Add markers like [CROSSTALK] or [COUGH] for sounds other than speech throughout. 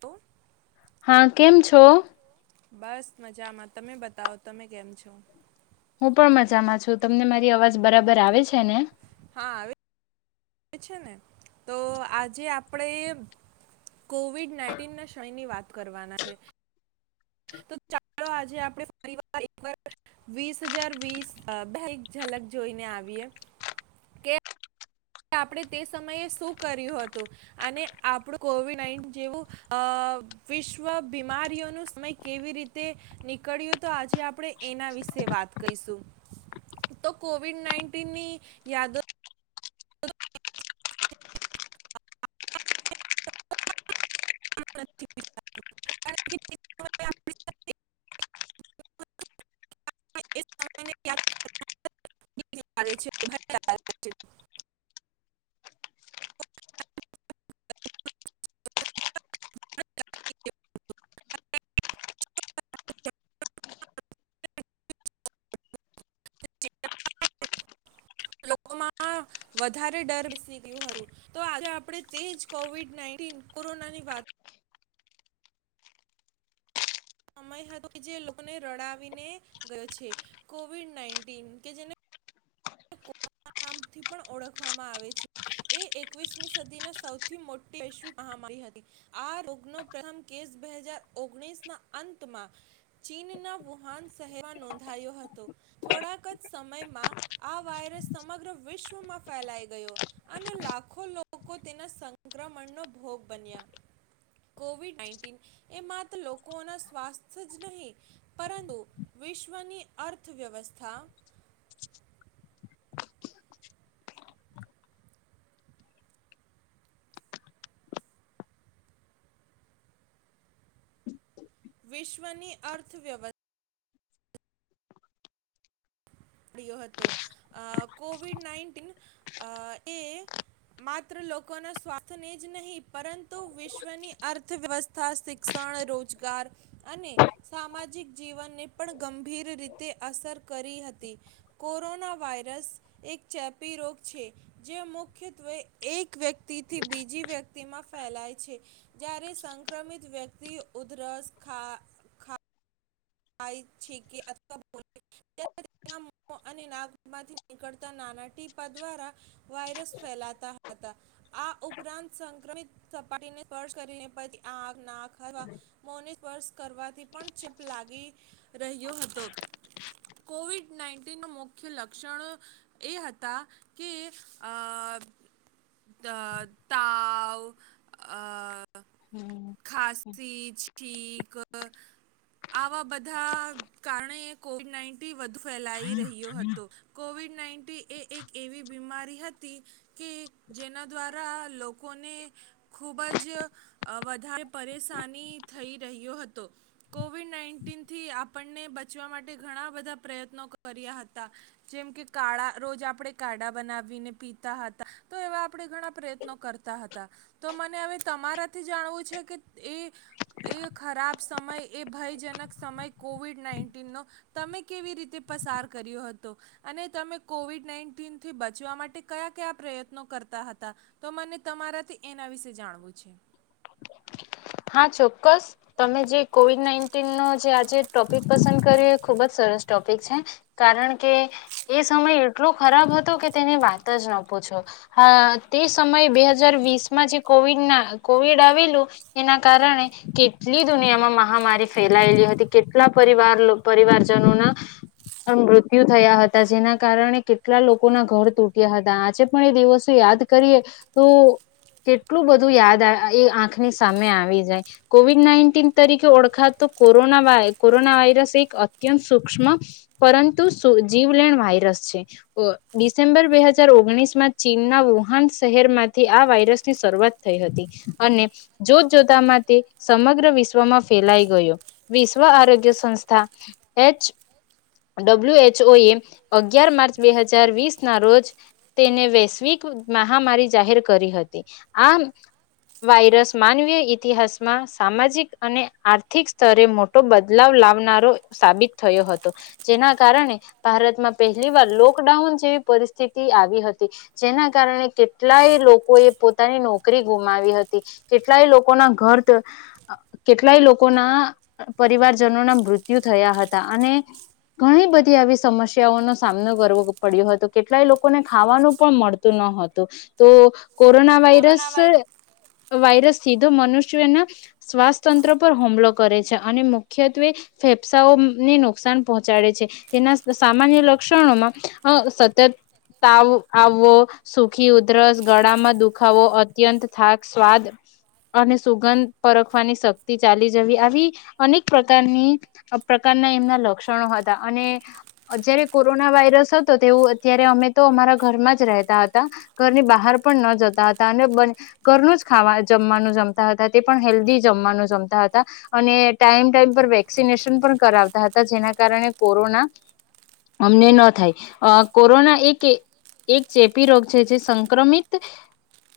લો હા, કેમ છો? બસ મજામાં. તમે બતાવો તમે કેમ છો? હું પણ મજામાં છું. તમને મારી અવાજ બરાબર આવે છે ને? હા, આવે છે ને તો આજે આપડે કોવિડ નાઈન્ટીન ના શયની વાત કરવાના છે. તો ચાલો આજે આપડે ફરી વાર એક વાર વીસ હજાર વીસ અહ બેક એક જલક જોઈને આવીએ કે આપડે તે સમયે શું કર્યું હતું અને આપડુ કોવિડ નાઈન જેવું અહ વિશ્વ બીમારીઓ નું સમય કેવી રીતે નીકળ્યું તો આજે આપડે એના વિશે વાત કરીશું. તો કોવિડ નાઈન્ટીનની યાદો [INAUDIBLE] [INAUDIBLE] [INAUDIBLE] [INAUDIBLE] લોકોમાં વધારે ડર બેસી ગઈ હરુ. તો આજે આપડે તેજ કોવિડ નાઇનટીન કોરોનાની વાત સમય હતો કે જે લોકોને રડાવીને ગયો છે. કોવિડ નાઇન્ટીન કે જેને નામ થી ઓળખવામાં આવે છે એ એકવીસમી સદીના સૌથી મોટી વૈશ્વ મહામારી હતી આ રોગનો પ્રથમ કેસ બે હજાર ઓગણીસ ના અંતમાં ચીનના વુહાન શહેરમાં નોંધાયો હતો થોડાક જ સમયમાં આ વાયરસ સમગ્ર વિશ્વમાં ફેલાઈ ગયો અને લાખો લોકો તેના સંક્રમણનો ભોગ બન્યા. કોવિડ નાઇન્ટીન એ માત્ર લોકોના સ્વાસ્થ્ય જ નહી પરંતુ વિશ્વની અર્થવ્યવસ્થા વિશ્વની અર્થવ્યવસ ડિયો હતો. અહ કોવિડ નાઇન્ટીન અહ એ માત્ર લોકોના સ્વાસ્થ્યને જ નહીં પરંતુ વિશ્વની અર્થવ્યવસ્થા શિક્ષણ રોજગાર અને સામાજિક જીવનને પણ ગંભીર રીતે અસર કરી હતી. કોરોના વાયરસ એક ચેપી રોગ છે જે મુખ્યત્વે એક વ્યક્તિથી બીજી વ્યક્તિમાં ફેલાય છે જ્યારે સંક્રમિત વ્યક્તિ ઉધરસ ખા ખા થાય છે કે અથવા [UNINTELLIGIBLE] અને નાકમાંથી નીકળતા નાના ટીપા દ્વારા વાયરસ ફેલાતા હતા આ ઉપરાંત સંક્રમિત સપાટીને સ્પર્શ કરીને પ આગ. [UNINTELLIGIBLE] સ્પર્સ કરવાથી પણ ચેપ લા ગી રહ્યો હતો કોવિડ નાઇન્ટીનું મુખ્ય લક્ષણ એ હતા કે અ તાવ અ ખાસી જ. [INAUDIBLE] આવા બધાં કારણે કોવિડ નાઇન્ટી વધુ ફેલાઈ રહ્યો હતો કોવિડ નાઇન્ટી એ એક એવી બીમારી હતી કે જેના દ્વારા લોકોને ખૂબ જ અ વધારે પરેશાની થઈ રહ્યો હતો કોવિડ નાઇન્ટીનથી આપણને બચવા માટે ઘણા બધાં પ્રયત્નો કર્યા હતા જેમ કે કાળા રોજ આપણે કાળા બનાવીને પીતા હતા તો એવા આપણે ઘણા પ્રયત્નો કરતા હતા તો મને હવે તમારાથી જાણવું છે કે એ એ ખરાબ સમય એ ભયજનક સમય કોવિડ નાઈન્ટીનનો તમે કેવી રીતે પસાર કર્યો હતો અને તમે કોવિડ નાઈન્ટીન થી બચવા માટે ક્યા ક્યા પ્રયત્નો કરતા હતા તો મને તમારાથી એના વિશે જાણવું છે. હા ચોક્કસ તમે જે કોવિડ નાઇન્ટિનનો જે આજે ટોપિક પસંદ કર્યો એ ખુબ જ સરસ ટોપિક છે કારણ કે એ સમય એટલો ખરાબ હતો કે તેની વાત જ ન પૂછો હા તે સમય બે હજાર વીસમાં જે કોવિડના કો આવેલું એના કારણે કેટલી દુનિયામાં મહામારી ફેલાયેલી હતી કેટલા પરવાર પરિવારજનોના મૃત્યુ થયા હતા જેના કારણે કેટલા લોકોના ઘર તૂટ્યા હતા આજે પણ એ દિવસો યાદ કરીએ તો કેટલું બધું યાદ આવે એ આંખની સામે આવી જાય કોવિડ નાઇન્ટિન તરીકે ઓળખાતો કોરોના વાય કોરોના વાયરસ એક અત્યંત સુૂક્ષ્મ પરંતુ જીવલેણ વાયરસ છે અ ડિસેમ્બર બે હજાર ઓગણીસ માં ચીનના વુહાન શહેરમાંથી આ વાયરસની શરૂઆત થઈ હતી. અને જોત જોતામાં તે સમગ્ર વિશ્વમાં ફેલાઈ ગયો. વિશ્વ આરોગ્ય સંસ્થા એચ ડબલ્યુ એચ ઓ એ અગિયાર માર્ચ બે હજાર વીસ ના રોજ તેને વૈશ્વિક મહામારી જાહેર કરી હતી આ વાયરસ માનવીય ઈતિહાસમાં સામાજિક અને આર્થિક સ્તરે મોટો બદલાવ લાવનારો સાબિત થયો હતો. જેના કારણે ભારતમાં પહેલી વાર લોકડાઉન જેવી પરિસ્થિતિ આવી હતી જેના કારણે કેટલાય લોકોએ પોતાની નોકરી ગુમાવી હતી કેટલાય લોકોના ઘર કેટલાય લોકોના પરિવારજનોના મૃત્યુ થયા હતા અને ઘણી બધી આવી સમસ્યાઓનો સામનો કરવો પડ્યો હતો કેટલાય લોકોને ખાવાનું પણ મળતું ન હતું તો કોરોના વાયરસ વાયરસ સીધો મનુષ્યના શ્વાસતંત્ર પર હુમલો કરે છે અને મુખ્યત્વે ફેફસાંઓને નુકસાન પહોંચાડે છે તેના સામાન્ય લક્ષણોમાં હહ સતત તાવ આવવો સુખી ઉધરસ, ગળામાં દુખાવો અત્યંત થાક સ્વાદ અને સુગંધ પરખવાની શક્તિ ચાલી જવી આવી અનેક પ્રકારની પ્રકારના એમના લક્ષણ ક્ષણો હતા અને જયારે કોરોના વાયરસ હતો તેવું અત્યારે અમે તો અમારા ઘરમાં જ રહેતા હતા ઘરની બહાર પણ ન જતા હતા અને ઘરનું જ ખા જમવાનું જમતા હતા તે પણ હેલ્ધી જમવાનું જમતા હતા. અને ટાઈમ ટાઈમ પર વેક્સિનેશન પણ કરાવતા હતા જેના કારણે કોરોના અમને ન થાય અ કોરોના એક એક ચેપી રોગ છે જે સંક્રમિત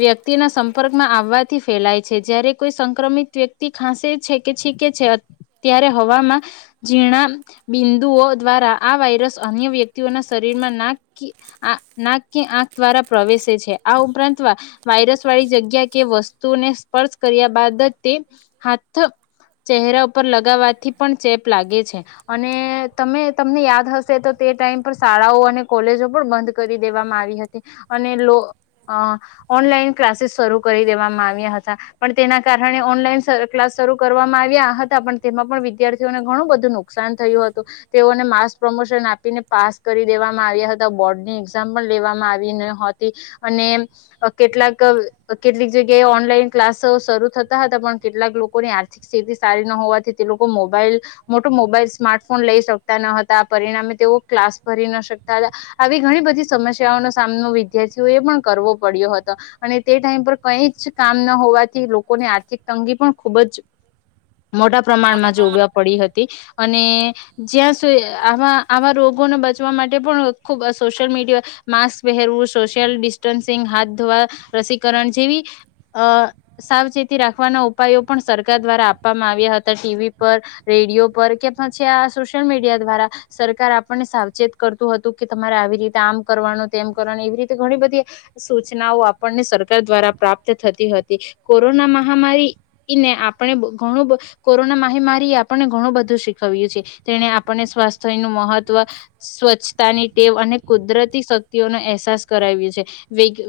વ્યક્તિના સંપર્કમાં આવવાથી ફેલાય છે જયારે કોઈ સંક્રમિત વ્યક્તિ ખાંસે છે કે છીકે છે ત્યારે હવામાં ઝીણા બિંદુઓ દ્વારા આ વાયરસ અન્ય વ્યક્તિઓના શરીરમાં નાક કે આ નાક કે આંખ દ્વારા પ્રવેશે છે આ ઉપરાંત વાયરસ વાળી જગ્યા કે વસ્તુઓને સ્પર્શ કર્યા બાદ જ તે હાથ ચહેરા ઉપર લગાવવાથી પણ ચેપ લાગે છે. અને તમે તમને યાદ હશે તો તે ટાઈમ પર શાળાઓ અને કોલેજો પણ બંધ કરી દેવામાં આવી હતી અને લો અ ઓનલાઈન ક્લાસીસ શરૂ કરી દેવામાં આવ્યા હતા પણ તેના કારણે ઓનલાઈન ક્લાસ શરૂ કરવામાં આવ્યા હતા પણ તેમાં પણ વિદ્યાર્થીઓને ઘણું બધું નુ નુકસાન થયું હતું તેઓને માસ પ્રમોશન આપીને પાસ કરી દેવામાં આવ્યા હતા બોર્ડની એક્ઝામ પણ લેવામાં આવી ન હતી અને કેટલાક કેટલીક જગ્યાએ ઓનલાઈન ક્લાસ શરૂ થતા હતા પણ કેટલાક લોકોની આર્થિક સ્થિતિ સારી ન હોવાથી તે લોકો મોબાઈલ મોટો મોબાઈલ સ્માર્ટફોન લઈ શકતા ન હતા પરિણામે તેઓ ક્લાસ ભરી ન શકતા હતા આવી ઘણી બધી સમસ્યાઓનો સામનો વિદ્યાર્થીઓએ પણ કરવો પડ્યો હતો અને તે ટાઈમ પર કઈ જ કામ ન હોવાથી લોકોની આર્થિક તંગી પણ ખૂબ જ મોટા પ્રમાણમાં જોગ પડી તી અને જ્યાં શું આવા આવા રોગોને બચવા માટે પણ ખુબ સોશિયલ મીડિયા માસ્ક પહેરવું, સોશિયલ ડિસ્ટન્સિંગ હાથ ધોવા રસીકરણ જેવી અ સાવચેતી રાખવાના ઉપાયો પણ સરકાર દ્વારા આપવામાં આવ્યા હતા ટીવી પર રેડિયો પર કે પછી આ સોશિયલ મીડિયા દ્વારા સરકાર આપણને સાવચેત કરતું હતું કે તમારે આવી રીતે આમ કરવાનું તેમ કરવાનું એવી રીતે ઘણી બધી સૂચનાઓ આપણને સરકાર દ્વારા પ્રાપ્ત થતી હતી. કોરોના મહામારીને આપણે ઘણું બધ કોરોના મહામારીએ આપણને ઘણું બધું બધું શીખવ્યું છે તેને આપણને સ્વાસ્થ્ય નું મહત્વ સ્વચ્છતાની ટેવ અને કુદરતી શક્તિઓનો અહેસાસ કરાવ્યો છે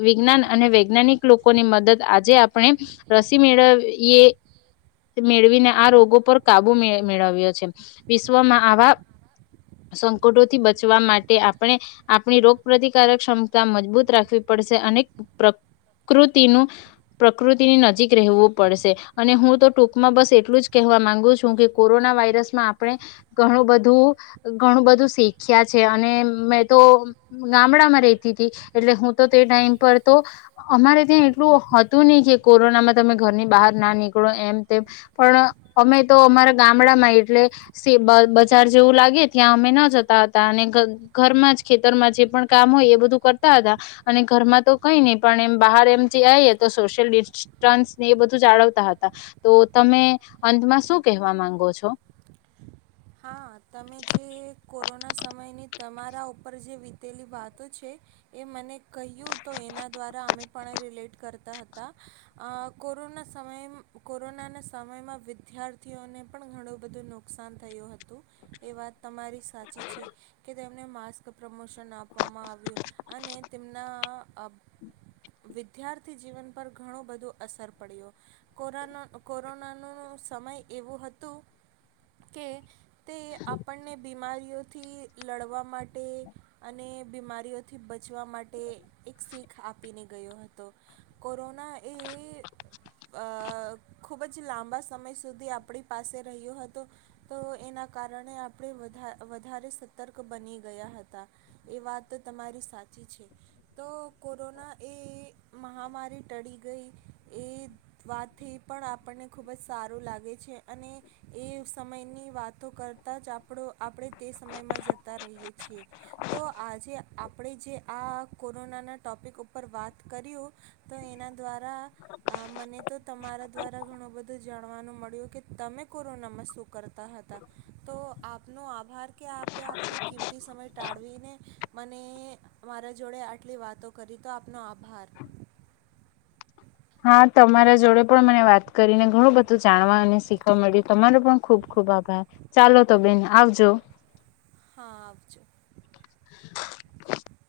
વિજ્ઞાન અને વૈજ્ઞાનિક લોકોની મદદ આજે આપણે રસી મેળવીએ મેળવીને આ રોગો પર કાબુ મેળવ્યો છે વિશ્વમાં આવા સંકટોથી બચવા માટે આપણે આપણી રોગ પ્રતિકારક ક્ષમતા મજબૂત રાખવી પડશે અને પ્રકૃતિનું પ્રકૃતિની નજીક રહેવું પડશે અને હું તો ટૂંકમાં બસ એટલું જ કહેવા માંગુ છું કે કોરોના વાયરસ માં આપણે ઘણું બધું ઘણું બધું શીખ્યા છે અને મેં તો ગામડામાં રેતીતી એટલે હું તો તે ટાઈમ પર તો અમારે ત્યાં એટલું હતું નહી કે કોરોનામાં તમે ઘરની બહાર ના નીકળો એમ તેમ પણ અમે તો અમારા ગામડામાં એટલે સેબ બજાર જેવું લાગે ત્યાં અમે ન જતા હતા અને ઘરમાં જ ખેતરમાં જે પણ કામ હોય એ બધું કરતા હતા અને ઘરમાં તો કઈ નહીં પણ એમ બહાર એમ જે આઈએ તો સોશિયલ ડિસ્ટન્સને એ બધું જાળવતા હતા તો તમે અંતમાં શું કહેવા માંગો છો? હા તમે જે કોરોના સમયની તમારા ઉપર જે વીતેલી વાતો છે એ મને કહ્યું તો એના દ્વારા અમે પણ રિલેટ કરતા હતા અ કોરોના સમય કોરોનાના સમયમાં વિદ્યાર્થીઓને પણ ઘણું બધું નુકસાન થયું હતું. એ વાત તમારી સાચી છે કે તેમને માસ્ક પ્રમોશન આપવામાં આવ્યું અને તેમના વિદ્યાર્થી જીવન પર ઘણું બધું અસર પડ્યો કોરો કોરોનાનો નો સમય એવું હતું કે તે આપણને બીમારી ઓથી લડવા માટે અને બીમારીઓથી બચવા માટે એક શીખ આપીને ગયો હતો કોરોના એ અ ખૂબ જ લાંબા સમય સુધી આપણી પાસે રહ્યો હતો તો એના કારણે આપણે વધા વધારે સતર્ક બની ગયા હતા એ તો તમારી સાચી છે. તો કોરોના એ મહામારી ટળી ગઈ એ વાતથી પણ આપણને ખૂબ જ સારું લાગે છે, અને એ સમયની વાત કરતાં જ આપણો આપણે તે સમયમાં જતા રહીએ છીએ, તો આજે આપણે જે આ કોરોનાના ટોપિક ઉપર વાત કર્યું, તો એના દ્વારા અ મને તો તમારા દ્વારા ઘણું બધું જાણવાનું મળ્યું કે તમે કોરોનામાં શું કરતા હતા. તો આપનો આભાર કે આપે આપનો કિંમતી સમય ટાળવીને, મને મારા જોડે આટલી વાતો કરી તો આપનો આભાર. હા તમારા જોડે પણ મને વાત કરીને ઘણું બધું જાણવા અને શીખવા મળ્યું તમારો પણ ખુબ ખુબ આભાર, ચાલો તો બેન આવજો. હા આવજો. [INAUDIBLE]